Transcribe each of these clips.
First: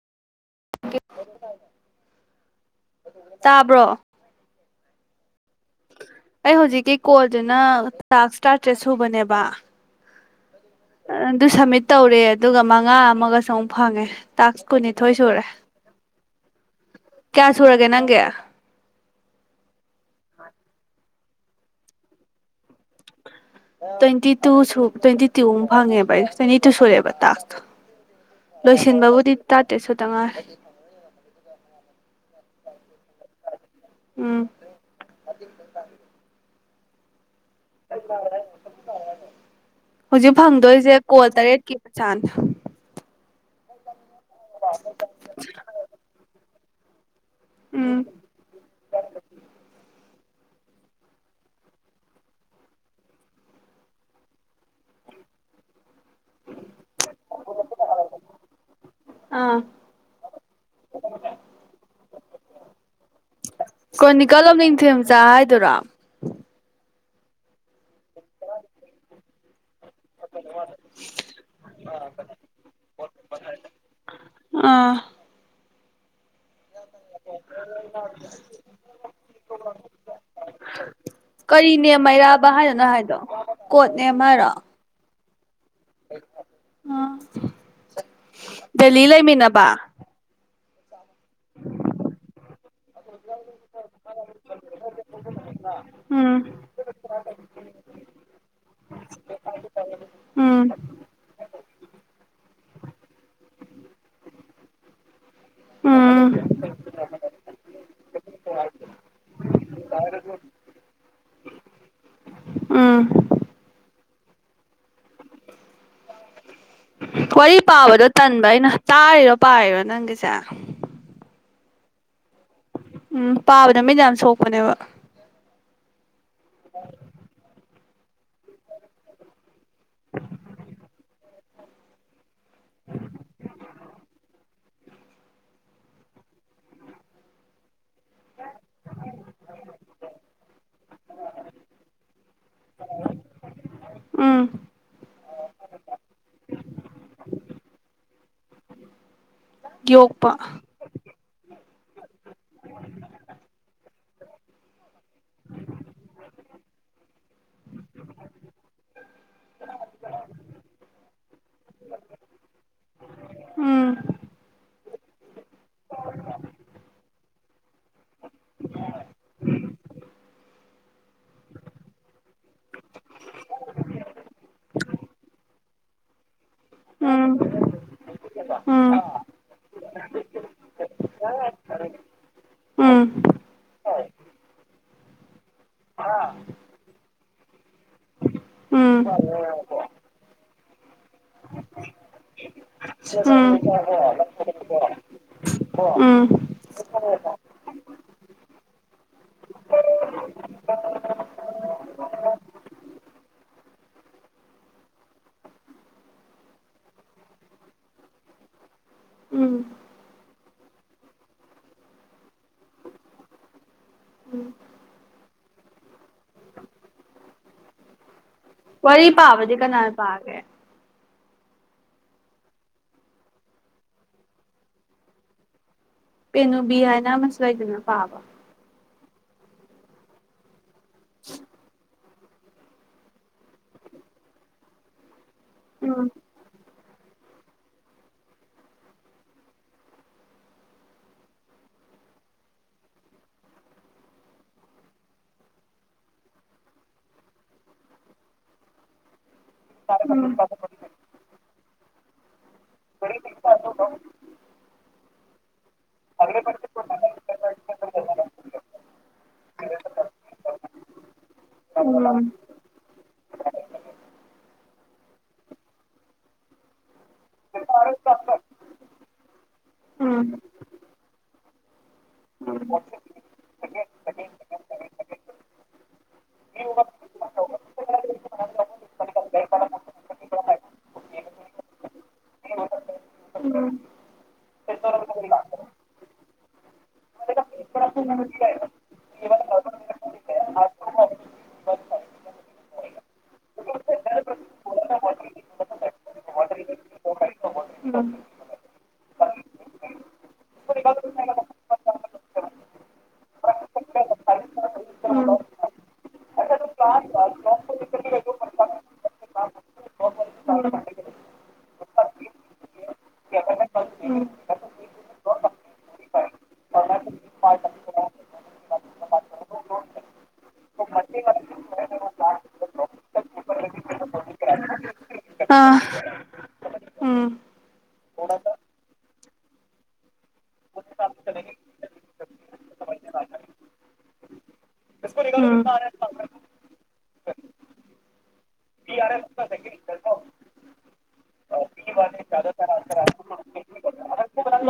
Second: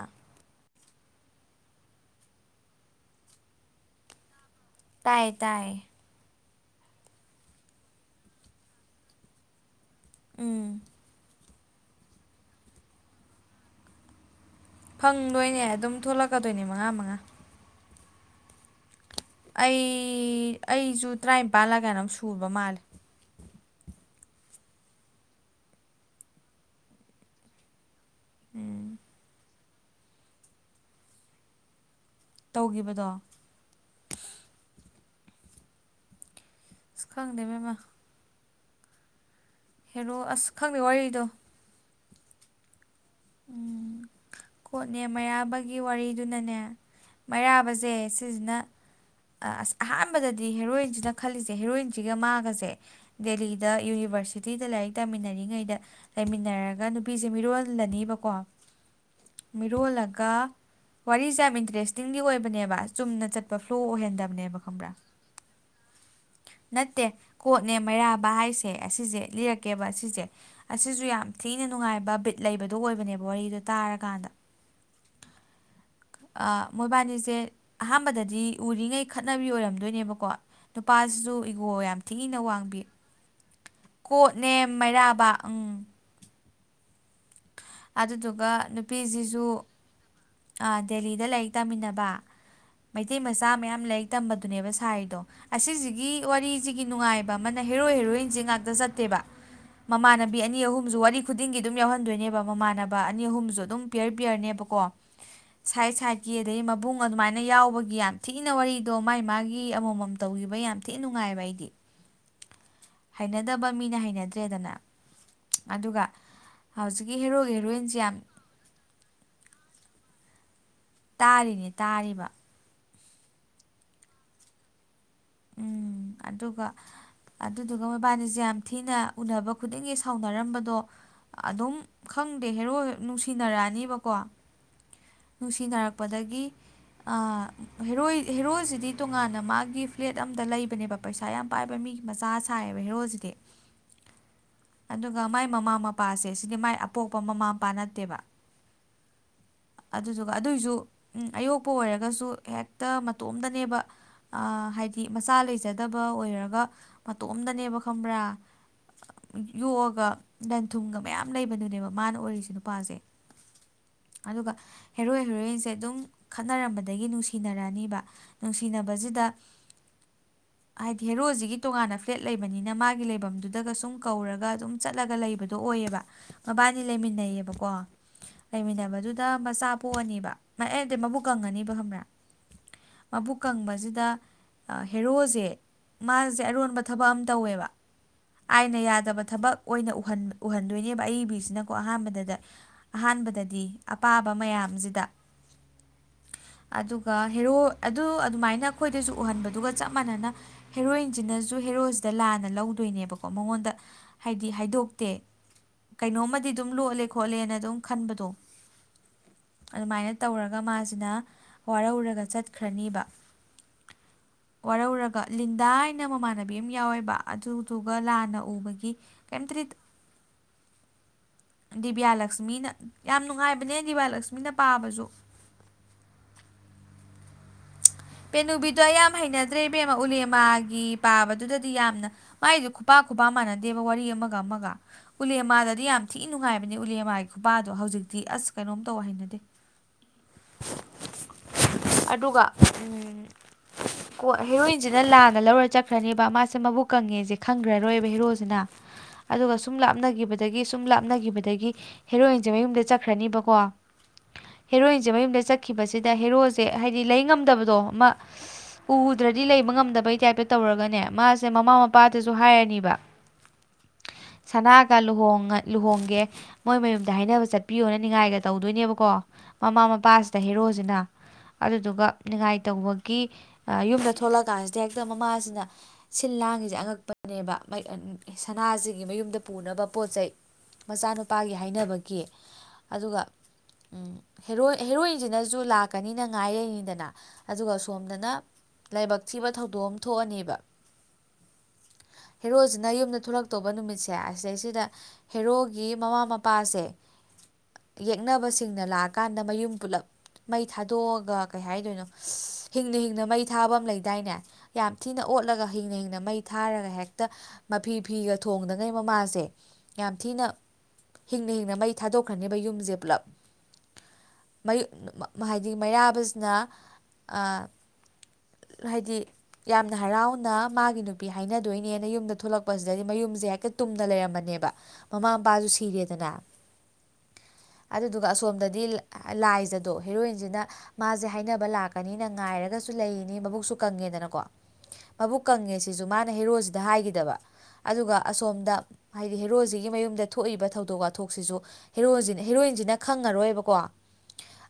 ꯑꯥ ꯇꯥꯕ꯭ꯔꯣ ꯇꯥꯏꯌꯦ ꯇꯥꯏ ꯑꯩ ꯍꯧꯖꯤꯛꯀꯤ ꯀꯣꯜꯗꯨꯅ ꯂꯥꯛ ꯏꯁꯇꯥꯔꯇꯦꯠ ꯁꯨꯕꯅꯦꯕ ꯎꯝ ꯑꯗꯨ ꯁꯝꯃꯤꯠ ꯇꯧꯔꯦ ꯑꯗꯨꯒ ꯃꯉꯥ ꯑꯃꯒꯁꯨ ꯑꯃꯨꯛ ꯐꯪꯉꯦ ꯇꯥꯛꯁ ꯀꯨꯟꯅꯤꯊꯣꯏ ꯁꯨꯔꯦ ꯐꯪꯗꯣꯏꯅꯦ ꯑꯗꯨꯝ ꯊꯣꯛꯂꯛꯀꯗꯣꯏꯅꯦ ꯃꯉꯥ ꯃꯉꯥ ꯌꯥ ꯑꯩ ꯑꯩꯁꯨ ꯇꯔꯥꯅꯤꯄꯥꯜꯂꯒꯅ ꯑꯃꯝ ꯁꯨꯕ ꯃꯥꯜꯂꯦ ꯇ꯭ꯋꯦꯟꯇꯤ ꯇꯨꯁꯨ ꯇ꯭ꯋꯦꯟꯇꯤ ꯇꯨ ꯑꯃꯨꯛ ꯐꯪꯉꯦꯕ ꯑꯩ ꯇ꯭ꯋꯦꯟꯇꯤ ꯇꯨ ꯁꯨꯔꯦꯕ ꯇꯥꯛꯇ ꯎꯝ ꯂꯣꯏꯁꯤ ꯕꯨꯨ ꯇꯥ ꯇꯁꯨꯣ ꯇꯉꯥꯏ ꯇꯧꯈꯤꯕꯗꯣ ꯎꯝ [inaudible] ꯑꯗꯨꯕꯃ ꯍꯧꯖꯤꯛ ꯈꯪꯗꯦ ꯐꯪꯗꯣꯏꯁꯦ ꯋꯥꯔꯤꯗꯣ ꯀꯣꯜ ꯇꯔꯦꯠꯀꯤ ꯄꯆꯥꯟꯗ ꯎꯝ ꯀꯣꯠꯅꯦ ꯃꯩꯔꯥꯕꯒꯤ ꯋꯥꯔꯤꯗꯨꯅꯅꯦ ꯎꯝ ꯃꯩꯔꯥꯕꯁꯦ ꯁꯤꯁꯤꯅ ꯑꯁ ꯑꯍꯥꯟꯕ ꯑꯥꯟꯕꯗꯗꯤ ꯍꯦꯔꯣꯏꯟꯁꯤꯅ ꯈꯜꯂꯤꯁꯦ ꯍꯦꯔꯣꯏꯟꯁꯤꯒ ꯃꯥꯒꯁꯦ ꯗꯦꯜꯂꯤꯗ ꯌꯨꯅꯤꯕꯔꯁꯤꯇꯤꯗ ꯂꯥꯏꯔꯤꯛ ꯇꯥꯃꯤꯟꯅꯔꯤꯉꯩꯗ ꯂꯩꯃꯤꯟꯅꯔꯒ ꯅꯨꯄꯤꯁꯦ ꯃꯤꯔꯣ ꯀꯣ ꯑꯥ ꯃꯤꯔꯣꯜꯂꯒ ꯋꯥꯔꯤꯁꯦ ꯌꯥꯝ ꯏꯟꯇꯔꯦꯁꯇꯤꯡꯂꯤ ꯑꯣꯏꯕꯅꯦꯕ ꯆꯨꯝꯅ ꯆꯠꯄ ꯐ꯭ꯂꯣ ꯑꯣꯏꯍꯟꯗꯕꯅꯦꯕ ꯈꯪꯕ꯭ꯔꯥ ꯎꯝ ꯇ ꯀꯣꯠꯅꯦ ꯃꯩꯔꯥꯕ ꯍꯥꯏꯁꯦ ꯑꯁꯤꯁꯦ ꯂꯤꯔꯛ ꯦꯁꯦ ꯌꯥꯝ ꯊꯤꯅ ꯅꯨꯡꯉꯥꯏꯕ ꯕꯤꯠ ꯂꯩꯕꯗꯣ ꯑꯣꯏꯕꯅꯦꯕ ꯋꯥꯔꯤꯗ ꯇꯥꯔꯀꯥꯟꯗ ꯑꯥ ꯃꯣꯏꯕꯥꯅꯤꯁꯦ ꯑꯍꯥꯟꯕꯗꯗꯤ ꯎꯔꯤꯉꯩ ꯈꯠꯅꯕꯤ ꯑꯣꯏꯔꯝꯗꯣꯏꯅꯦꯕꯀꯣ ꯅꯨꯄꯥꯁꯤꯁꯨ ꯏꯒꯣ ꯀꯔꯤꯅꯦ ꯌꯥꯝ ꯊꯤꯅ ꯃꯩꯔꯥꯕ ꯋꯥꯡꯕꯤ ꯍꯥꯏꯅꯣꯅ ꯍꯥꯏꯗꯣ ꯀꯣꯠꯅꯦ ꯍꯥꯏꯔꯣ ꯇꯕ ꯑ ꯑꯗꯨꯗꯨꯒ ꯅꯨꯄꯤꯁꯤꯁꯨ ꯑꯥ ꯗꯦꯂꯤꯗ ꯂꯥꯏꯔꯤꯛ ꯇꯝꯃꯤꯟꯅꯕ ꯃꯩꯇꯩ ꯃꯆꯥ ꯃꯌꯥꯝ ꯂꯥꯏꯔꯤꯛ ꯇꯝꯕꯗꯨꯅꯦꯕ ꯁꯥꯔꯤꯗꯣ ꯑꯁꯤꯁꯤꯒꯤ ꯎꯝ ꯋꯥꯔꯤꯁꯤꯒꯤ ꯅꯨꯡꯉꯥꯏꯕ ꯑꯃꯅ ꯍꯦꯔꯣ ꯍꯦꯔꯣꯏꯟꯁꯤ ꯉꯥꯛꯇ ꯆꯠꯇꯦꯕ ꯃꯃꯥꯟꯅꯕꯤ ꯑꯅꯤ ꯎꯝ ꯑꯍꯨꯝꯁꯨ ꯋꯥꯔꯤ ꯈꯨꯗꯤꯡꯒꯤ ꯑꯗꯨꯝ ꯌꯥꯎꯍꯟꯗꯣꯏꯅꯦꯕ ꯏꯃꯥꯟꯅꯕ ꯑꯅꯤ ꯑꯍꯨꯝꯁꯨ ꯑꯗꯨꯝ ꯄꯤꯌꯔ ꯄꯤꯌꯔꯅꯦꯕꯀꯣ ꯁꯥꯏꯠ ꯎꯝ ꯁꯥꯏꯠꯀꯤ ꯑꯗꯩ ꯃꯕꯨꯡ ꯑꯗꯨꯃꯥꯏꯅ ꯌꯥꯎꯕꯒꯤ ꯌꯥꯝ ꯊꯤꯅ ꯋꯥꯔꯤꯗꯣ ꯃꯥꯥꯏ ꯃꯥꯒꯤ ꯑꯃꯃꯝ ꯇꯧꯈꯤꯕ ꯌꯥꯝ ꯊꯤꯅ ꯅꯨꯡꯉꯥꯏꯕ ꯑꯩꯗꯤ ꯎꯝ ꯍꯩꯅꯗꯕ ꯃꯤꯅ ꯍꯩꯅꯗ ꯦꯗꯅ ꯑꯗꯨꯒ ꯍꯧ ꯋꯥꯔꯤ ꯄꯥꯕꯗꯣ ꯇꯟꯕ ꯑꯩꯅ ꯇꯥꯔꯤꯔꯣ ꯄꯥꯔꯤꯔꯣ ꯅꯪꯒꯤ ꯆ ꯇꯥꯔꯤꯅꯦ ꯇꯥꯔꯤꯕ ꯎꯝ ꯄꯥꯕꯗ ꯃꯤꯗ ꯌꯥꯝ ꯁꯣꯛꯄꯅꯦꯕ ꯎꯝ ꯑꯗꯨꯒ ꯑꯗꯨ ꯑꯗꯨꯒ ꯃꯣꯏꯕꯥꯅꯤꯁꯦ ꯌꯥꯝ ꯊꯤꯅ ꯎꯅꯕ ꯈꯨꯗꯤꯡꯒꯤ ꯁꯥꯎꯅꯔꯝꯕꯗꯣ ꯑꯗꯨꯝ ꯈꯪꯗꯦ ꯍꯦꯔꯣ ꯍꯦꯛ ꯅꯨꯡꯁꯤꯅꯔꯛꯑꯅꯦꯕꯀꯣ ꯅꯨꯡꯁꯤꯅꯔꯛꯄꯗꯒꯤ ꯍꯦꯔꯣꯏ ꯍꯦꯔꯣꯏꯁꯤꯗꯤ ꯇꯣꯉꯥꯟꯅ ꯃꯥꯒꯤ ꯄ꯭ꯂꯦꯠ ꯑꯝꯗ ꯂꯩꯕꯅꯦꯕ ꯄꯩꯁꯥ ꯌꯥꯝ ꯄꯥꯏꯕ ꯃꯤ ꯃꯆꯥ ꯁꯥꯏꯌꯦꯕ ꯍꯦꯔꯣꯁꯤꯗꯤ ꯎꯝ ꯒ ꯃꯥꯏ ꯃꯃꯥ ꯃꯄꯥꯁꯦ ꯁꯤꯗꯤ ꯃꯥꯏ ꯑꯄꯣꯛꯄ ꯃꯃꯥ ꯃꯄꯥ ꯅꯠꯇꯦꯕ ꯌꯣꯛꯄ ꯑꯗꯨꯗꯨꯒ ꯑꯗꯨꯏꯁꯨ ꯎ ꯑꯌꯣꯛꯄ ꯑꯣꯏꯔꯒꯁꯨ ꯍꯦꯛꯇ ꯃꯇꯣꯝꯇꯅꯦꯕ ꯍꯥꯏꯗꯤ ꯃꯆꯥ ꯂꯩꯖꯗꯕ ꯑꯣꯏꯔꯒ ꯃꯇꯣꯝꯗꯅꯦꯕ ꯈꯪꯕ꯭ꯔꯥ ꯌꯣꯛꯑꯒ ꯂꯟ ꯊꯨꯝꯒ ꯃꯌꯥꯝ ꯂꯩꯕꯗꯨꯅꯦꯕ ꯃꯥꯅ ꯑꯣꯏꯔꯤꯁꯦ ꯅꯨꯄꯥꯁꯦ ꯎꯝ ꯑꯗꯨꯒ ꯍꯦꯔꯣꯏ ꯍꯦꯔꯣꯏꯟꯁꯦ ꯑꯗꯨꯝ ꯈꯠꯅꯔꯝꯕꯗꯒꯤ ꯅꯨꯡꯁꯤꯅꯔꯛꯑꯅꯤꯕ ꯅꯨꯡꯁꯤꯅꯕꯕꯁꯤꯗ ꯍꯥꯏꯗꯤ ꯍꯦꯔꯣꯖꯤꯒꯤ ꯇꯣꯉꯥꯟꯅ ꯐ꯭ꯂꯦꯠ ꯂꯩꯕꯅꯤꯅ ꯃꯥꯒꯤ ꯂꯩꯐꯝꯗꯨꯗꯒ ꯁꯨꯝ ꯀꯧꯔꯒ ꯑꯗꯨꯝ ꯆꯠꯂꯒ ꯂꯩꯕꯗꯣ ꯑꯣꯏꯌꯦꯕ ꯃꯕꯥꯅꯤ ꯎꯝ ꯂꯩꯃꯤꯟꯅꯩꯌꯦꯕꯀꯣ ꯎꯝ ꯂꯩꯃꯤꯟꯅꯕꯗꯨꯗ ꯃꯆꯥ ꯄꯣꯛꯑꯅꯦꯕ ꯑꯦ ꯃꯕꯨꯛ ꯀꯪꯉꯅꯤꯕ ꯈꯪꯕ꯭ꯔꯥ ꯎꯝ ꯃꯕꯨꯛ ꯀꯪꯕꯁꯤꯗ ꯍꯦꯔꯣꯁꯦ ꯃꯥꯁꯦ ꯑꯔꯣꯟꯕ ꯊꯕꯛ ꯑꯃ ꯌꯥꯝ ꯇꯧꯋꯦꯕ ꯑꯥꯏꯅ ꯌꯥꯗꯕ ꯊꯕꯛ ꯑꯣꯏꯅ ꯎꯍꯟꯗꯣꯏꯅꯦꯕ ꯑꯏꯕꯤꯁꯤꯅꯀꯣ ꯑꯍꯥꯟꯕꯗ ꯎꯝ ꯎꯝ ꯑꯍꯥꯟꯕꯗꯗꯤ ꯑꯄꯥꯕ ꯃꯌꯥꯝꯁꯤꯗ ꯎꯝ ꯑꯗꯨꯒ ꯍꯦꯔꯣ ꯑꯗꯨ ꯑꯗꯨꯃꯥꯏꯅ ꯑꯩꯈꯣꯏ ꯎꯍꯟꯕꯗꯨꯒ ꯆꯞ ꯃꯥꯟꯅꯅ ꯍꯦꯔꯣꯏꯟꯁꯤꯅꯁꯨ ꯍꯦꯔꯣꯁꯤꯗ ꯂꯥꯟꯅ ꯂꯧꯗꯣꯏꯅꯦꯕꯀꯣ ꯃꯉꯣꯟꯗ ꯍꯥꯏꯗꯤ ꯍꯥꯏꯗꯣꯛꯇꯦ ꯀꯩꯅꯣꯝꯃꯗꯤ ꯑꯗꯨꯝ ꯂꯣꯠꯂꯦ ꯈꯣꯠꯂꯦꯅ ꯑꯗꯨꯝ ꯈꯟꯕꯗꯣ ꯎꯝ ꯑꯗꯨꯃꯥꯏꯅ ꯇꯧꯔꯒ ꯋꯥꯔꯔꯒ ꯆꯠꯈ ꯋꯥꯔꯧꯔꯒ ꯂꯤꯟꯗꯥ ꯍꯥꯏꯅ ꯃꯃꯥꯟꯅꯕꯤ ꯑꯃ ꯌꯥꯎꯋꯦꯕ ꯑꯗꯨꯗꯨꯒ ꯂꯥꯟꯅ ꯎꯕꯒꯤ ꯋꯥꯔꯤ ꯄꯥꯕꯗꯤ ꯀꯩꯝꯇꯗꯤ ꯀꯅꯥꯅ ꯄꯥꯒꯦ ꯗꯤꯕꯤꯌꯥꯂꯛꯁꯃꯤꯅ ꯌꯥꯝ ꯅꯨꯡꯉꯥꯏꯕꯅꯦ ꯗꯤꯕꯤꯌꯥꯂꯛꯁꯃꯤꯅ ꯄꯥꯕꯁꯨ ꯄꯦꯅꯨꯕꯤ ꯍꯥꯏꯅ ꯃꯁꯂꯏꯗꯅ ꯋꯥꯕ ꯑꯗꯣ ꯌꯥꯝ ꯍꯩꯅꯗ꯭ꯔꯦ ꯏꯕꯦꯝꯃꯥ ꯎꯂꯦꯃ ꯒꯤ ꯄꯥꯕꯗꯨꯗꯗꯤ ꯌꯥꯝꯅ ꯃꯥꯏꯗꯨ ꯈꯨꯄꯥ ꯈꯨꯄꯥ ꯃꯥꯟꯅꯗꯦꯕ ꯋꯥꯔꯤ ꯑꯃꯒ ꯑꯃꯒ ꯎꯂꯦꯃꯥꯗꯗꯤ ꯌꯥꯝ ꯎꯝ ꯊꯤꯅ ꯅꯨꯡꯉꯥꯏꯕ ꯅꯤ ꯎꯂꯦꯃꯥꯏ ꯈꯨꯄꯥꯗꯣ ꯍꯧꯖꯤꯛꯇꯤ ꯑꯁ ꯀꯩꯅꯣꯝ ꯇꯧ ꯍꯩꯅꯗꯦ ꯎꯝ ꯀꯣ ꯍꯦꯔꯣꯏꯟꯁꯤꯅ ꯂꯥꯟꯅ ꯂꯧꯔ ꯆꯠꯈ꯭ꯔꯅꯦꯕ ꯃꯥꯁꯦ ꯃꯕꯨꯛ ꯀꯪꯉꯦꯁꯦ ꯈꯪꯉꯔꯣꯏꯕ ꯍꯦꯔꯣꯁꯤꯅ ꯑꯗꯨꯒ ꯁꯨꯝ ꯂꯥꯞꯅꯈꯤꯕꯗꯒꯤ ꯁꯨꯝ ꯂꯥꯞꯅꯈꯤꯕꯗꯒꯤ ꯍꯦꯔꯣꯏꯟ ꯖꯦ ꯃꯌꯨꯝꯗ ꯆꯠꯈ꯭ꯔꯅꯤꯕꯀꯣ ꯍꯦꯔꯣꯏꯟꯁꯦ ꯃꯌꯨꯝꯗ ꯈꯤꯕꯁꯤꯗ ꯍꯦꯔꯣꯁꯦ ꯍꯥꯏꯗꯤ ꯂꯩ ꯉꯝꯗꯕ ꯃ ꯎꯗ꯭ꯔꯗꯤ ꯂꯩꯕ ꯉꯝꯗꯕꯩ ꯇꯥꯏꯞꯇ ꯇꯧ ꯔꯒꯅꯦ ꯃꯥꯁꯦ ꯃꯃꯥ ꯎꯝ ꯃꯄꯥꯗꯁꯨ ꯍꯥꯏꯔꯅꯤꯕ ꯁꯅꯥ ꯃꯥꯒ ꯂꯨꯍꯣꯡꯉ ꯂꯨꯍꯣꯡꯒꯦ ꯃꯣꯏ ꯃꯌꯨꯝ ꯗ ꯍꯥꯏꯅꯕ ꯆꯠꯄꯤꯌꯣꯅ ꯅꯤꯡꯉꯥꯏꯒ ꯇꯧꯗꯣꯏꯅꯦꯕꯀꯣ ꯃꯃꯥ ꯎꯝ ꯃꯄꯥꯁꯤꯗ ꯍꯦꯔꯣꯁꯤꯅ ꯑꯗꯨꯗꯨꯒ ꯎꯝ ꯅꯤꯉꯥꯏꯇꯧꯕꯒꯤ ꯑ ꯌꯨꯝꯗ ꯊꯣꯛꯂꯛꯑ ꯀꯥꯟꯁꯤꯗ ꯍꯦꯛꯇ ꯃꯃꯥꯁꯤꯅ ꯁꯤꯜ ꯂꯥꯡꯉꯤꯁꯦ ꯎꯝ ꯑꯉꯛꯄꯅꯦꯕ ꯃꯥꯏ ꯑ ꯁꯅꯥꯁꯤꯒꯤ ꯃꯌꯨꯝꯗ ꯄꯨꯅꯕ ꯄꯣꯠ ꯆꯩ ꯃꯆꯥꯅꯨꯄꯥꯒꯤ ꯍꯥꯏꯅꯕꯒꯤ ꯑꯗꯨꯒ ꯎꯝ ꯍꯦꯔꯣꯏꯟꯁꯤꯅꯁꯨ ꯂꯥꯛꯀꯅꯤꯅ ꯉꯥꯏ ꯂꯩꯅꯤꯗꯅ ꯑꯗꯨꯒ ꯁꯣꯝꯗꯅ ꯂꯥꯏꯕꯛ ꯊꯤꯕ ꯊꯧꯗꯣꯛ ꯑꯝ ꯊꯣꯛꯑꯅꯤꯕ ꯍꯦꯔꯣꯁꯤꯅ ꯌꯨꯝꯗ ꯊꯣꯛꯂꯛꯇꯧꯕ ꯅꯨꯃꯤꯠꯁꯦ ꯑꯁꯤꯗꯩꯁꯤꯗ ꯍꯦꯔꯣꯒꯤ ꯃꯃꯥ ꯃꯄꯥꯁꯦ ꯌꯦꯛꯅꯕꯁꯤꯡꯅ ꯎꯝ ꯎꯝ ꯎꯝ ꯂꯥꯛꯑꯀꯥꯟꯗ ꯃꯌꯨꯝ ꯄꯨꯂꯞ ꯃꯩ ꯊꯥꯗꯣꯛꯑꯒ ꯀꯩ ꯍꯥꯏꯗꯣꯏꯅꯣ ꯍꯤꯡꯅ ꯍꯤꯡꯅ ꯃꯩ ꯊꯥꯕ ꯑꯃ ꯂꯩꯗꯥꯏꯅꯦ ꯌꯥꯝ ꯊꯤꯅ ꯑꯣꯠꯂꯒ ꯍꯤꯡꯅ ꯍꯤꯡꯅ ꯃꯩ ꯊꯥꯔꯒ ꯍꯦꯛꯇ ꯃꯐꯤ ꯐꯤꯒ ꯊꯣꯡꯗꯉꯩ ꯃꯃꯥꯁꯦ ꯌꯥꯝ ꯊꯤꯅ ꯍꯤꯡꯅ ꯍꯤꯡꯅ ꯃꯩ ꯊꯥꯗꯣꯛꯈ꯭ꯔꯅꯦꯕ ꯌꯨꯝꯁꯦ ꯄꯨꯂꯞ ꯃꯩ ꯍꯥꯏꯗꯤ ꯃꯩꯔꯥꯕꯁꯤꯅ ꯑ ꯍꯥꯏꯗꯤ ꯌꯥꯝꯅ ꯍꯔꯥꯎꯅ ꯃꯥꯒꯤ ꯅꯨꯄꯤ ꯍꯥꯏꯅꯗꯣꯏꯅꯦꯅ ꯌꯨꯝꯗ ꯊꯣꯛꯂꯛꯄꯁꯤꯗꯗꯤ ꯃꯌꯨꯝꯁꯦ ꯍꯦꯛꯇ ꯇꯨꯝꯅ ꯂꯩꯔꯝꯕꯅꯦꯕ ꯃꯃꯥ ꯃꯄꯥꯁꯨ ꯁꯤꯔꯦꯗꯅ ꯎꯝ ꯑꯗꯨꯗꯨꯒ ꯑꯁꯣꯝꯗꯗꯤ ꯂꯥꯏꯖꯗꯣ ꯍꯦꯔꯣꯏꯟꯁꯤꯅ ꯃꯥꯁꯦ ꯍꯥꯏꯅꯕ ꯂꯥꯛ ꯀ ꯀꯅꯤꯅ ꯉꯥꯏꯔꯒꯁꯨ ꯂꯩꯔꯤꯅꯤ ꯃꯕꯨꯛꯁꯨ ꯀꯪꯉꯦꯗꯅꯀꯣ ꯃꯕꯨꯛ ꯀꯪꯉꯦ ꯁꯤꯁꯨ ꯃꯥꯅ ꯍꯦꯔꯣꯁꯤꯗ ꯍꯥꯏꯈꯤꯗꯕ ꯑꯗꯨꯒ ꯑꯁꯣꯝꯗ ꯍꯥꯏꯗꯤ ꯍꯦꯔꯣꯁꯤꯒꯤ ꯃꯌꯨꯝꯗ ꯊꯣꯛꯏꯕ ꯊꯧꯗꯣꯛ ꯋꯥꯊꯣꯛꯁꯤꯁꯨ ꯍꯦꯔꯣꯁꯤꯅ ꯍꯦꯔꯣꯏꯟꯁꯤꯅ ꯈꯪꯉꯔꯣꯏꯕꯀꯣ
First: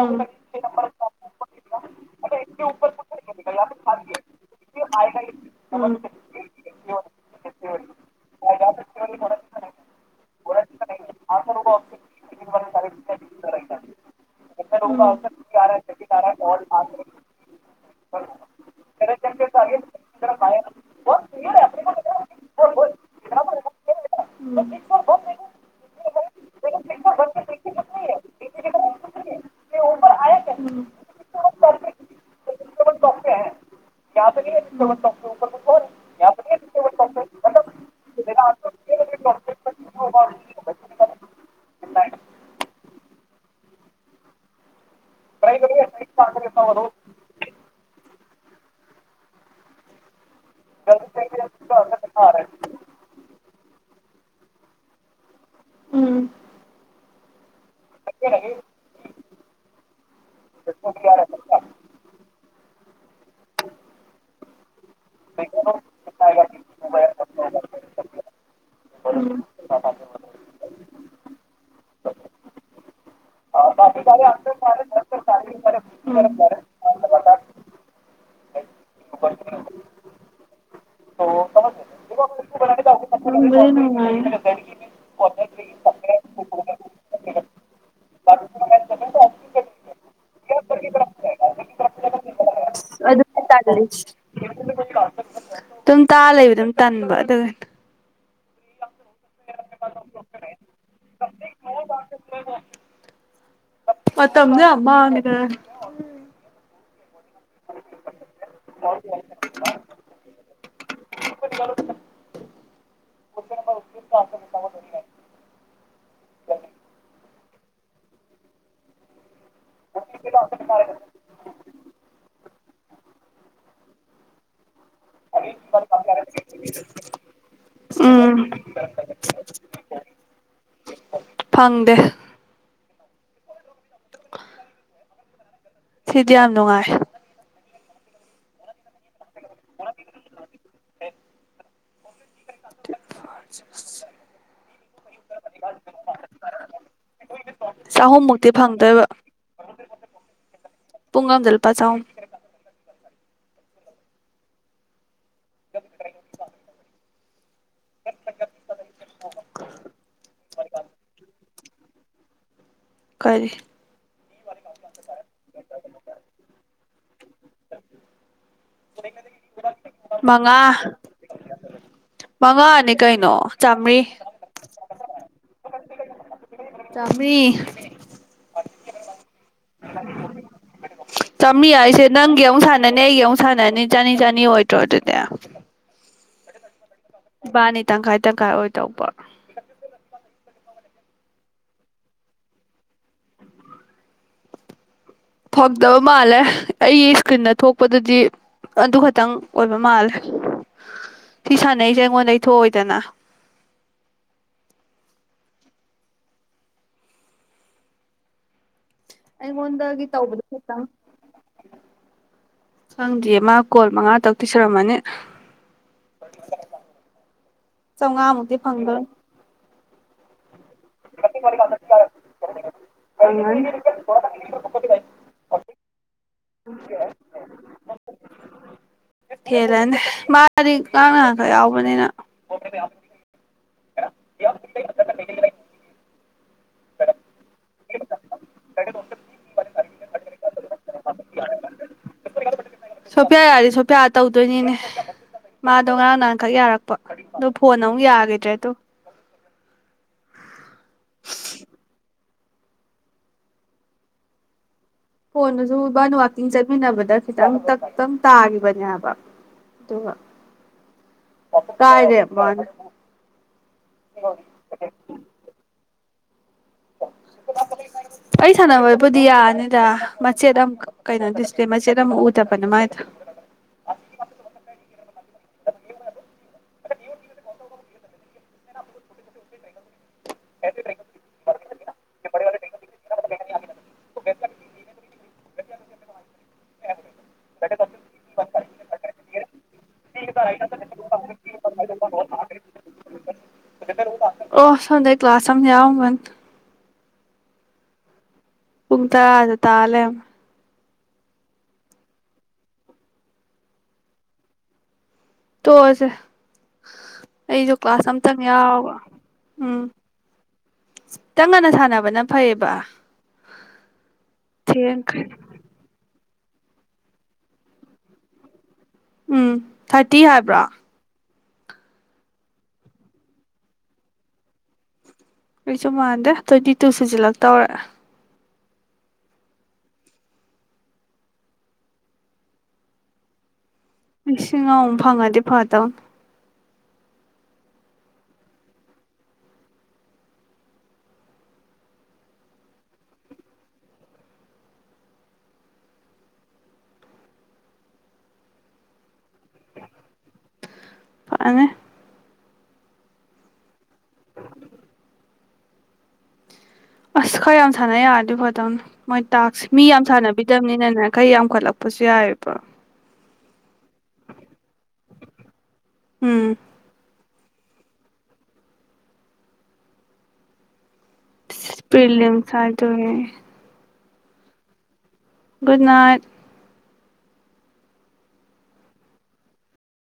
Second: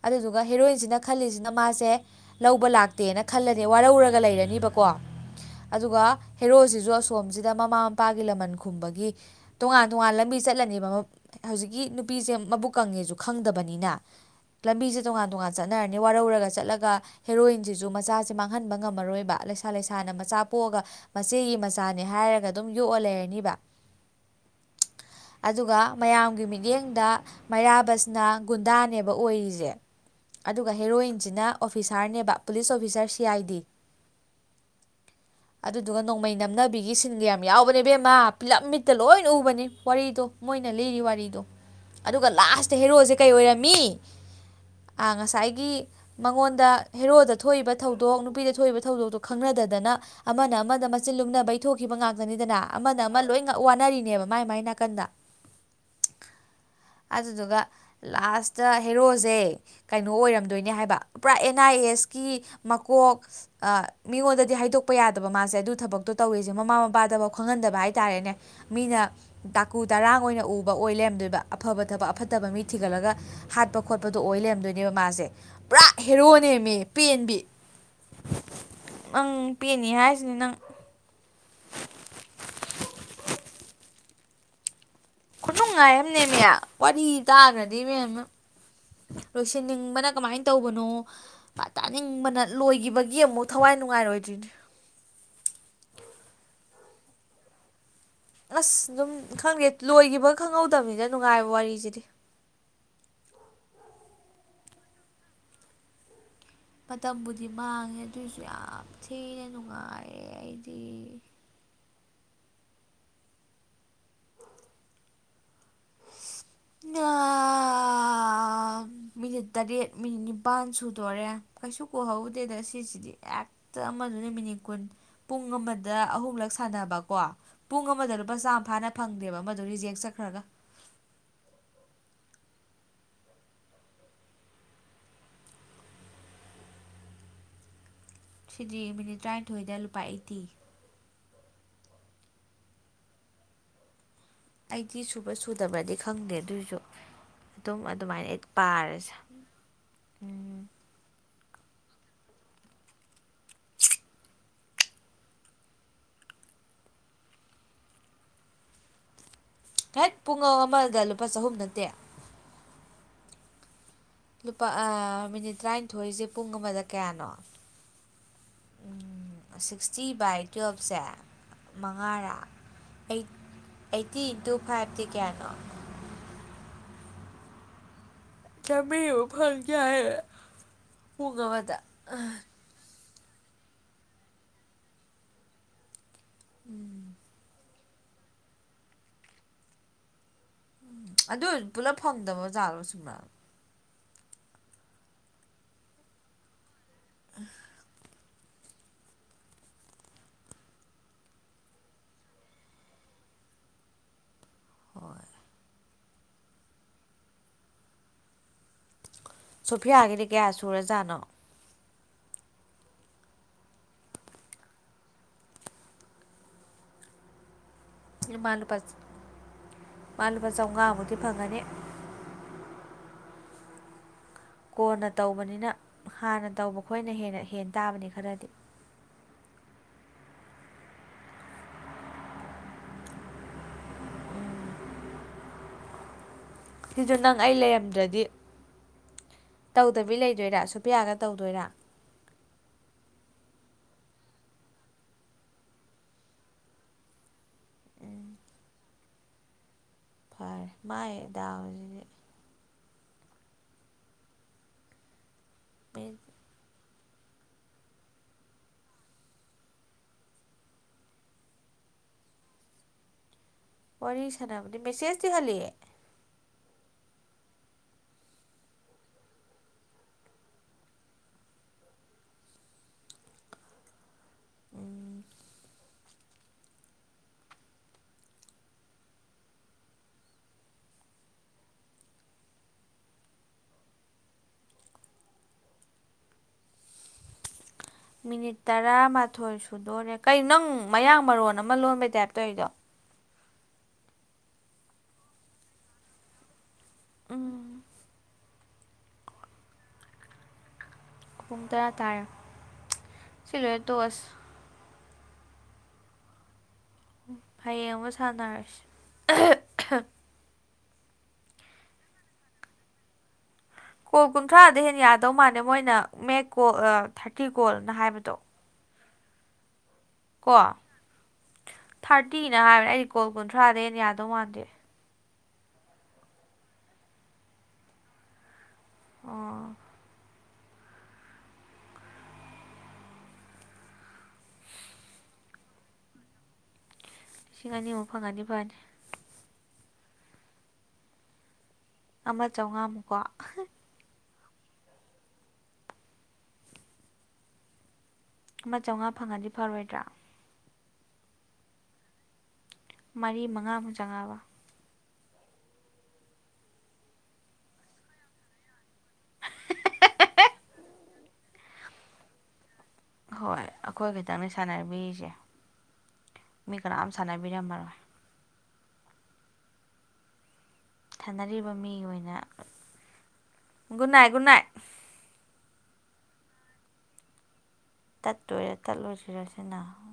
ꯑꯗꯨꯗꯨꯒ ꯍꯦꯔꯣꯏꯟꯁꯤꯅ ꯈꯜꯂꯤꯁꯤꯅ ꯃꯥꯁꯦ ꯂꯧꯕ ꯂꯥꯛꯇꯦꯅ ꯈꯜꯂꯅꯤ ꯋꯥꯔꯧꯔꯒ ꯂꯩꯔꯅꯤꯕꯀꯣ ꯑꯗꯨꯒ ꯍꯦꯔꯣꯁꯤꯁꯨ ꯑꯁꯣꯝꯁꯤꯗ ꯃꯃꯥ ꯃꯄꯥꯒꯤ ꯂꯃꯟ ꯈꯨꯝꯕꯒꯤ ꯇꯣꯉꯥꯟ ꯇꯣꯉꯥꯟ ꯂꯝꯕꯤ ꯆꯠꯂꯅꯦꯕ ꯍꯧꯖꯤꯛꯀꯤ ꯅꯨꯄꯤꯁꯦ ꯃꯕꯨꯛ ꯀꯪꯉꯦꯁꯨ ꯈꯪꯗꯕꯅꯤꯅ ꯂꯝꯕꯤꯁꯦ ꯇꯣꯉꯥꯟ ꯇꯣꯉꯥꯟ ꯆꯠꯅꯔꯅꯤ ꯋꯥꯔꯧꯔꯒ ꯆꯠꯂꯒ ꯍꯦꯔꯣꯏꯟꯁꯤꯁꯨ ꯃꯆꯥꯁꯦ ꯃꯥꯡꯍꯟꯕ ꯉꯝꯃꯔꯣꯏꯕ ꯂꯩꯁꯥ ꯂꯩꯁꯥꯅ ꯃꯆꯥ ꯄꯣꯛꯑꯒ ꯃꯆꯦꯒꯤ ꯃꯆꯥꯅꯦ ꯍꯥꯏꯔꯒ ꯑꯗꯨꯝ ꯌꯣꯛꯑ ꯂꯩꯔꯅꯤꯕ ꯑꯗꯨꯒ ꯃꯌꯥꯝꯒꯤ ꯃꯤꯠꯌꯦꯡꯗ ꯃꯩꯔꯥꯕꯁꯤꯅ ꯒꯨꯟꯗꯥꯅꯦꯕ ꯑꯣꯏꯔꯤꯁꯦ ꯑꯗꯨꯒ ꯍꯦꯔꯣꯏꯟꯁꯤꯅ ꯑꯣꯐꯤꯁꯥꯔꯅꯦꯕ police officer C I D [inaudible] ꯑꯗꯨꯗꯨꯒ ꯅꯣꯡꯃꯩ ꯅꯝꯅꯕꯤꯒꯤ ꯁꯤꯟꯒ ꯌꯥꯝ ꯌꯥꯎꯕꯅꯦ ꯕꯦꯝꯃ ꯐꯤꯂꯝ ꯃꯤꯠꯇ ꯂꯣꯏꯅ ꯎꯕꯅꯤ ꯋꯥꯔꯤꯗꯣ ꯃꯣꯏꯅ ꯂꯤꯔꯤ ꯋꯥꯔꯤꯗꯣ ꯑꯗꯨꯒ ꯂꯥꯁꯇ ꯍꯦꯔꯣꯁꯦ ꯀꯩ ꯑꯣꯏꯔꯝꯃꯤ ꯑ ꯉꯁꯥꯏꯒꯤ ꯃꯉꯣꯟꯗ ꯍꯦꯔꯣꯗ ꯊꯣꯛꯏꯕ ꯊꯧꯗꯣꯛ ꯅꯨꯄꯤꯗ ꯊꯣꯛꯏꯕ ꯊꯧꯗꯣꯛꯇꯣ ꯈꯪꯅꯗꯗꯅ ꯑꯃꯅ ꯑꯃꯗ ꯃꯆꯤꯟ ꯂꯨꯝꯅꯕꯩ ꯊꯣꯛꯈꯤꯕ ꯉꯥꯛꯇꯅꯤꯗꯅ ꯑꯃꯅ ꯑꯃ ꯂꯣꯏ ꯉ ꯋꯥꯅꯔꯤꯅꯦꯕ ꯃꯥꯏ ꯃꯥꯏ ꯅꯥꯀꯟꯗ ꯑꯗꯨꯗꯨꯒ ꯂꯥꯁꯇ ꯍꯦꯔꯣꯁꯦ ꯀꯩꯅꯣ ꯑꯣꯏꯔꯝꯗꯣꯏꯅꯦ ꯍꯥꯏꯕ ꯄꯨꯔꯥ ꯑꯦꯟ ꯑꯥꯏ ꯑꯦꯁꯀꯤ ꯃꯀꯣꯛ ꯃꯤꯉꯣꯟꯗꯗꯤ ꯍꯥꯏꯗꯣꯛꯄ ꯌꯥꯗꯕ ꯃꯥꯁꯦ ꯑꯗꯨ ꯊꯕꯛꯇꯣ ꯇꯧꯋꯁꯦ ꯃꯃꯥ ꯃꯄꯥꯗꯕꯥꯎ ꯈꯪꯍꯟꯗꯕ ꯍꯥꯏ ꯇꯥꯔꯦꯅꯦ ꯃꯤꯅ ꯗꯥꯀꯨ ꯗꯔꯥꯡ ꯑꯣꯏꯅ ꯎꯕ ꯑꯣꯏ ꯂꯩꯔꯝꯗꯣꯏꯕ ꯑꯐꯕ ꯊꯕꯛ ꯑꯐꯠꯇꯕ ꯃꯤ ꯊꯤꯒꯠꯂꯒ ꯍꯥꯠꯄ ꯈꯣꯠꯄꯗꯣ ꯑꯣꯏ ꯂꯩꯔꯝꯗꯣꯏꯅꯦꯕ ꯃꯥꯁꯦ ꯄꯨꯔꯥ ꯍꯦꯔꯣꯅꯦꯃꯤ ꯄꯦꯟꯕꯤ ꯅꯪ ꯄꯦꯟꯅꯨ ꯍꯥꯏꯁꯤꯅꯦ ꯅꯪ ꯅꯨꯡꯕꯨꯗꯤ ꯅꯨꯡꯉꯥꯏꯅꯤ ꯈꯨꯅꯨꯡꯉꯥꯏ ꯑꯃꯅꯦ ꯃꯤ ꯋꯥꯔꯤ ꯇꯥꯒ꯭ꯔꯗꯤ ꯏꯕꯦꯝꯃ ꯂꯣꯏꯁꯤꯟꯅꯤꯡꯕꯅ ꯀꯃꯥꯏꯅ ꯇꯧꯕꯅꯣ ꯇꯥꯅꯤꯡꯕꯅ ꯂꯣꯏꯘꯤꯕꯒꯤ ꯑꯗꯨꯝ ꯇꯥ ꯂꯩꯕ ꯗꯨꯝ ꯇꯟꯕ [unintelligible] ꯑꯁ ꯗꯨꯝ ꯈꯪꯗꯦ ꯂꯣꯏꯘꯤꯕ ꯈꯪꯍꯧꯗꯕꯅꯤꯗ ꯅꯨꯡꯉꯥꯏꯕ ꯋꯥꯔꯤꯁꯤꯗꯤ ꯃꯇꯝꯗ ꫭꯌꯥꯡ ꯃꯥꯡꯉꯤꯗꯅ ꯃꯇꯝꯕꯨꯗꯤ ꯃꯥꯡꯉꯦ ꯑꯗꯨꯏꯁꯨ ꯌꯥꯝ ꯊꯤꯅ ꯅꯨꯡꯉꯥꯏꯌꯦ ꯑꯩꯗꯤ ꯅꯥ ꯃꯤꯅꯤꯠ ꯇꯔꯦꯠ ꯃꯤꯅꯤꯠ ꯅꯤꯄꯥꯥꯟ ꯁꯨꯗꯣꯔꯦ ꯀꯩꯁꯨ ꯀꯨꯍꯧꯗꯦꯗ ꯁꯤꯁꯤꯗꯤ ꯍꯦꯛꯇ ꯑꯃꯗꯨꯅꯦ ꯃꯤꯅꯤꯠ ꯀꯨꯟ ꯄꯨꯡ ꯑꯃꯗ ꯑꯍꯨꯝꯂꯛ ꯁꯥꯟꯅꯕꯀꯣ ꯄꯨꯡ ꯑꯃꯗ ꯂꯨꯄꯥ ꯎꯝ ꯆꯥꯝ ꯐꯥꯅ ꯐꯪꯗꯦꯕ ꯑꯃꯗꯣ ꯔꯤꯖꯦꯛ ꯆꯠꯈ꯭ꯔꯒ ꯍꯪꯗꯦ ꯁꯤꯗꯤ ꯌꯥꯝ ꯅꯨꯡꯉꯥꯏ ꯁꯤꯗꯤ ꯃꯤꯅꯤꯠ ꯇꯔꯥꯏꯟꯊꯣꯏꯗ ꯂꯨꯄꯥ ꯑꯩꯠꯇꯤ ꯑꯩꯗꯤ ꯁꯨꯕ ꯁꯨꯗꯕ꯭ꯔꯗꯤ ꯈꯪꯗꯦ ꯑꯗꯨꯑꯣꯏꯁꯨ ꯑꯗꯨꯝ ꯑꯗꯨꯃꯥꯏꯅ ꯑꯩ ꯆꯍꯨꯝꯃꯨꯛꯇꯤ ꯐꯪꯗꯣꯏꯕ ꯄꯥꯔꯁꯦ ꯎꯝ ꯄꯨꯡꯒꯥꯝ ꯂꯄꯁꯨꯥꯎ ꯍꯦꯛ ꯄꯨꯡ ꯑ ꯑꯃꯗ ꯂꯨꯄꯥ ꯆꯍꯨꯝ ꯅꯠꯇꯦ ꯀꯔꯤꯦ ꯂꯨꯄꯥ ꯃꯤꯅꯤꯠ ꯇꯔꯥꯅꯤꯊꯣꯏꯁꯦ ꯄꯨꯡ ꯑꯃꯗ ꯀꯌꯥꯅꯣ ꯎꯝ ꯁꯤꯛꯁꯇꯤ ꯕꯥꯏ ꯃꯉꯥ ꯇꯨꯌꯦꯦꯜꯐꯁꯦ ꯃꯉꯥꯔꯥ ꯃꯉꯥꯅꯤ ꯀꯩꯅꯣ ꯆꯥꯝꯃ꯭ꯔꯤ ꯑꯩꯠꯇꯤ ꯏꯟꯇꯨ ꯐꯥꯏꯚꯇꯤ ꯀꯦꯅꯥ ꯇꯃꯤꯕꯤ ꯆꯃꯤ ꯑꯣ ꯐꯜ ꯀ ꯍꯥꯏ ꯆꯥꯃꯤꯌꯥ ꯑꯩꯁꯦ ꯅꯪꯒꯤ ꯑꯃꯨꯛ ꯁꯥꯟꯅꯅꯤ ꯅꯒꯦꯨ ꯁꯥꯟꯅ ꯅꯤ ꯆꯥ ꯅꯤ ꯆꯥꯅꯤ ꯑꯣꯏꯗ꯭ꯔꯣ ꯑꯗꯨꯗ ꯎꯝ ꯏꯕꯥꯅꯤ ꯇꯪꯈꯥꯏ ꯇꯪꯈꯥꯏ ꯑꯣꯏꯗꯧꯕ ꯎꯝ ꯑꯗꯨꯁꯨ ꯄꯨꯂꯞ ꯐꯪꯗꯕꯖꯥꯠꯂꯣ ꯁꯃ ꯐꯣꯛꯗꯕ ꯃꯥꯂꯦ ꯑꯩꯒꯤ ꯏꯁꯀ꯭ꯔꯤꯟꯗ ꯊꯣꯛꯄꯗꯗꯤ ꯑꯗꯨ ꯈꯛꯇꯪ ꯑꯣꯏꯕ ꯃꯥꯜꯂꯦ ꯁꯤ ꯁꯥꯟꯅꯩꯁꯦ ꯑꯩꯉꯣꯟꯗ ꯏ ꯊꯣꯛꯑꯣꯏꯗꯅ ꯍꯣꯏ ꯑꯩꯉꯣꯟꯗꯒꯤ ꯁꯣꯐꯤꯌꯥꯒꯤꯗꯤ ꯇꯧꯕꯗꯨ ꯀꯌꯥ ꯈꯛꯇꯪ ꯁꯨꯔꯖꯥꯠꯅꯣ ꯈꯪꯗꯦ ꯃꯥ ꯀꯣꯜ ꯃꯉꯥ ꯇꯧꯄꯤꯤꯁꯔꯝꯃꯅꯤ ꯆꯪꯉꯃꯗꯤ ꯐꯪꯒ ꯄꯂ ꯆꯥꯝꯃꯉꯥꯃꯨꯗꯤ ꯐꯪꯒꯅꯤ ꯑ ꯀꯣꯟꯅ ꯇꯧꯕꯅꯤꯅ ꯍꯥꯟꯅ ꯇꯧꯕ ꯈꯣꯏꯅ ꯍꯦꯟꯅ ꯍꯦꯟꯅ ꯇꯥꯕꯅꯤ ꯈꯔꯗꯤ ꯍꯦꯜꯂꯟꯗꯦ ꯃꯥꯗꯤ ꯉꯥꯛꯇ ꯌꯥꯎꯕꯅꯤꯅ ꯁꯤꯁꯨ ꯅꯪ ꯑꯩ ꯂꯩꯔꯝꯗ꯭ꯔꯗꯤ ꯇꯧꯗꯕꯤ ꯂꯩꯗꯣꯏꯔꯥ ꯁꯨꯄꯌꯥꯒ ꯇꯧꯗꯣꯏꯔꯥ ꯁꯣꯐꯤꯌꯥ ꯌꯥꯔꯗꯤ ꯁꯣꯐꯤꯌꯥ ꯇꯧꯗꯣꯏꯅꯤꯅꯦ ꯃꯥꯗꯣ ꯉꯔꯥꯡ ꯅꯍꯥꯟꯈꯛ ꯌꯥꯔꯛꯄ ꯑꯗꯨ ꯐꯣꯟ ꯑꯃꯨꯛ ꯌꯥꯈꯤꯗ꯭ꯔꯦꯗꯣ ꯐꯔꯦ ꯃꯥꯥꯏ ꯗꯥꯎꯁꯤꯗꯤ ꯍꯣꯟꯅꯁꯨꯕꯥꯅ ꯋꯥꯋꯥꯛꯀꯤꯡ ꯆꯠꯃꯤꯟꯅꯕꯗ ꯈꯤꯇꯪ ꯇ ꯇꯪ ꯇꯥꯈꯤꯕꯅꯦꯕ ꯑꯗꯨꯒ ꯀꯥꯏꯔꯦ ꯃꯥꯅ ꯋꯥꯔꯤ ꯁꯥꯟꯅꯕꯗꯤ ꯃꯦꯁꯦꯖꯇꯤ ꯍꯜꯂꯤꯑꯦ ꯑꯩ ꯁꯥꯟꯅꯕꯣꯏꯕꯨꯗꯤ ꯌꯥꯅꯤꯗ ꯃꯆꯦꯠ ꯑꯃ ꯀꯩꯅꯣꯗꯤꯁꯄꯦ ꯃꯆꯦꯠ ꯑꯃꯛ ꯎꯗꯕꯅꯦ ꯃꯥꯥꯏꯗ ꯎꯝ ꯁꯦ ꯃꯤꯅꯤꯠ ꯇꯔꯥꯃꯥꯊꯣꯏ ꯁꯨꯗꯣꯔꯦ ꯀꯩ ꯅꯪ ꯃꯌꯥꯡ ꯃꯔꯣꯟ ꯑꯃ ꯂꯣꯟꯕꯩ ꯇꯥꯏꯞꯇꯧꯔꯤꯗꯣ ꯑꯣ ꯁꯗ ꯀ ꯀ꯭ꯂꯥꯁ ꯑꯃꯒ ꯎꯝ꯫ ꯄꯨꯡ ꯇꯥꯔꯥꯗꯤ ꯇꯥ ꯂꯩꯔꯝꯃꯦ ꯫ ꯄꯨꯡ ꯇꯔꯥ ꯇꯥꯔꯦ ꯁꯤ ꯂꯣꯏꯔꯥ ꯇꯣꯀ ꯑꯁꯤ꯫ ꯇꯣꯛ ꯑꯁꯤ꯫ ꯑꯩꯁꯨ ꯍꯌꯦꯡ ꯀ꯭ꯂꯥꯁ ꯑꯃꯨꯛ ꯑꯝꯇꯪ ꯁꯥꯟꯅꯔꯁꯤ ꯌꯥꯎꯕ ꯎꯝ꯫ ꯇꯪ ꯉꯟꯅ ꯁꯥꯟꯅꯕꯅ ꯐꯩꯌꯦꯕ ꯀꯣꯜ ꯀꯨꯟꯊ꯭ꯔꯥꯗ ꯍꯦ ꯊꯦꯡꯈ꯭ꯔꯦ ꯌꯥꯗꯧ ꯃꯥꯜꯂꯦ ꯃꯣꯏꯅ ꯃꯦꯛ ꯀꯣꯜ ꯊꯥꯔꯇꯤ ꯒꯣꯜꯅ ꯍꯥꯏꯕꯗꯣ ꯎꯝ꯫ ꯊꯥꯔꯇꯤ ꯀꯣ ꯍꯥꯏꯕ꯭ꯔꯥ? ꯊꯥꯔꯇꯤꯅ ꯍꯥꯏꯕ꯭ꯔꯥ ꯑꯩ ꯀꯣꯜ ꯀꯨꯟꯊ꯭ꯔꯥꯗ ꯍꯦꯟꯅ ꯌꯥꯗꯧ ꯃꯥꯟꯗꯦ꯫ ꯑꯩꯁꯨ ꯃꯥꯟꯗꯦ ꯇ꯭ꯋꯦꯟꯇꯤ ꯇꯨ ꯁꯤꯁꯤꯜꯂꯛꯇꯧꯔꯦ꯫ ꯑꯣ꯫ ꯁꯤꯡ ꯑꯃꯥ ꯐꯪꯉꯗꯤ ꯐꯥꯠꯗꯧꯅꯤ꯫ ꯂꯤꯁꯤꯡ ꯑꯅꯤꯃꯨꯛ ꯐꯪꯒꯅꯤ ꯐꯅꯤ꯫ ꯑꯃ ꯆꯧꯉꯃꯨꯛ ꯀꯣ꯫ ꯑꯃ ꯆꯥꯝꯃꯉꯥ ꯐꯪꯉꯗꯤ ꯐꯔꯣꯏꯗ꯭ꯔꯥ? [unintelligible] ꯃꯔꯤ ꯃꯉꯥ ꯆꯪꯉꯥꯕ ꯑꯁ ꯈꯔ ꯌꯥꯝ ꯁꯥꯟꯅ ꯌꯥꯔꯗꯤ ꯐꯗꯧꯅ ꯃꯣꯏ ꯇꯥꯛꯁꯦ ꯃꯤ ꯌꯥꯝ ꯁꯥꯟꯅꯕꯤꯗꯕꯅꯤꯅꯅꯦ ꯈꯩ ꯌꯥꯝꯈꯠꯂꯛꯄꯁꯨ ꯌꯥꯏꯑꯦꯕ꯫ ꯍꯣꯏ꯫ ꯑꯩꯈꯣꯏ ꯈꯤꯇꯪꯅꯤ ꯁꯥꯟꯅꯕꯤꯁꯦ ꯎꯝ ꯃꯤ ꯀꯅꯥꯝ ꯁꯥꯟꯅꯕꯤꯔꯝꯃꯔꯣꯏ꯫ ꯁꯥꯟꯅꯔꯤꯕ prelims [unintelligible] good night good night. Good night. ꯇꯠꯇꯣꯏꯔꯦ ꯇꯠꯂꯣꯏꯁꯤꯔꯁꯤꯅ꯫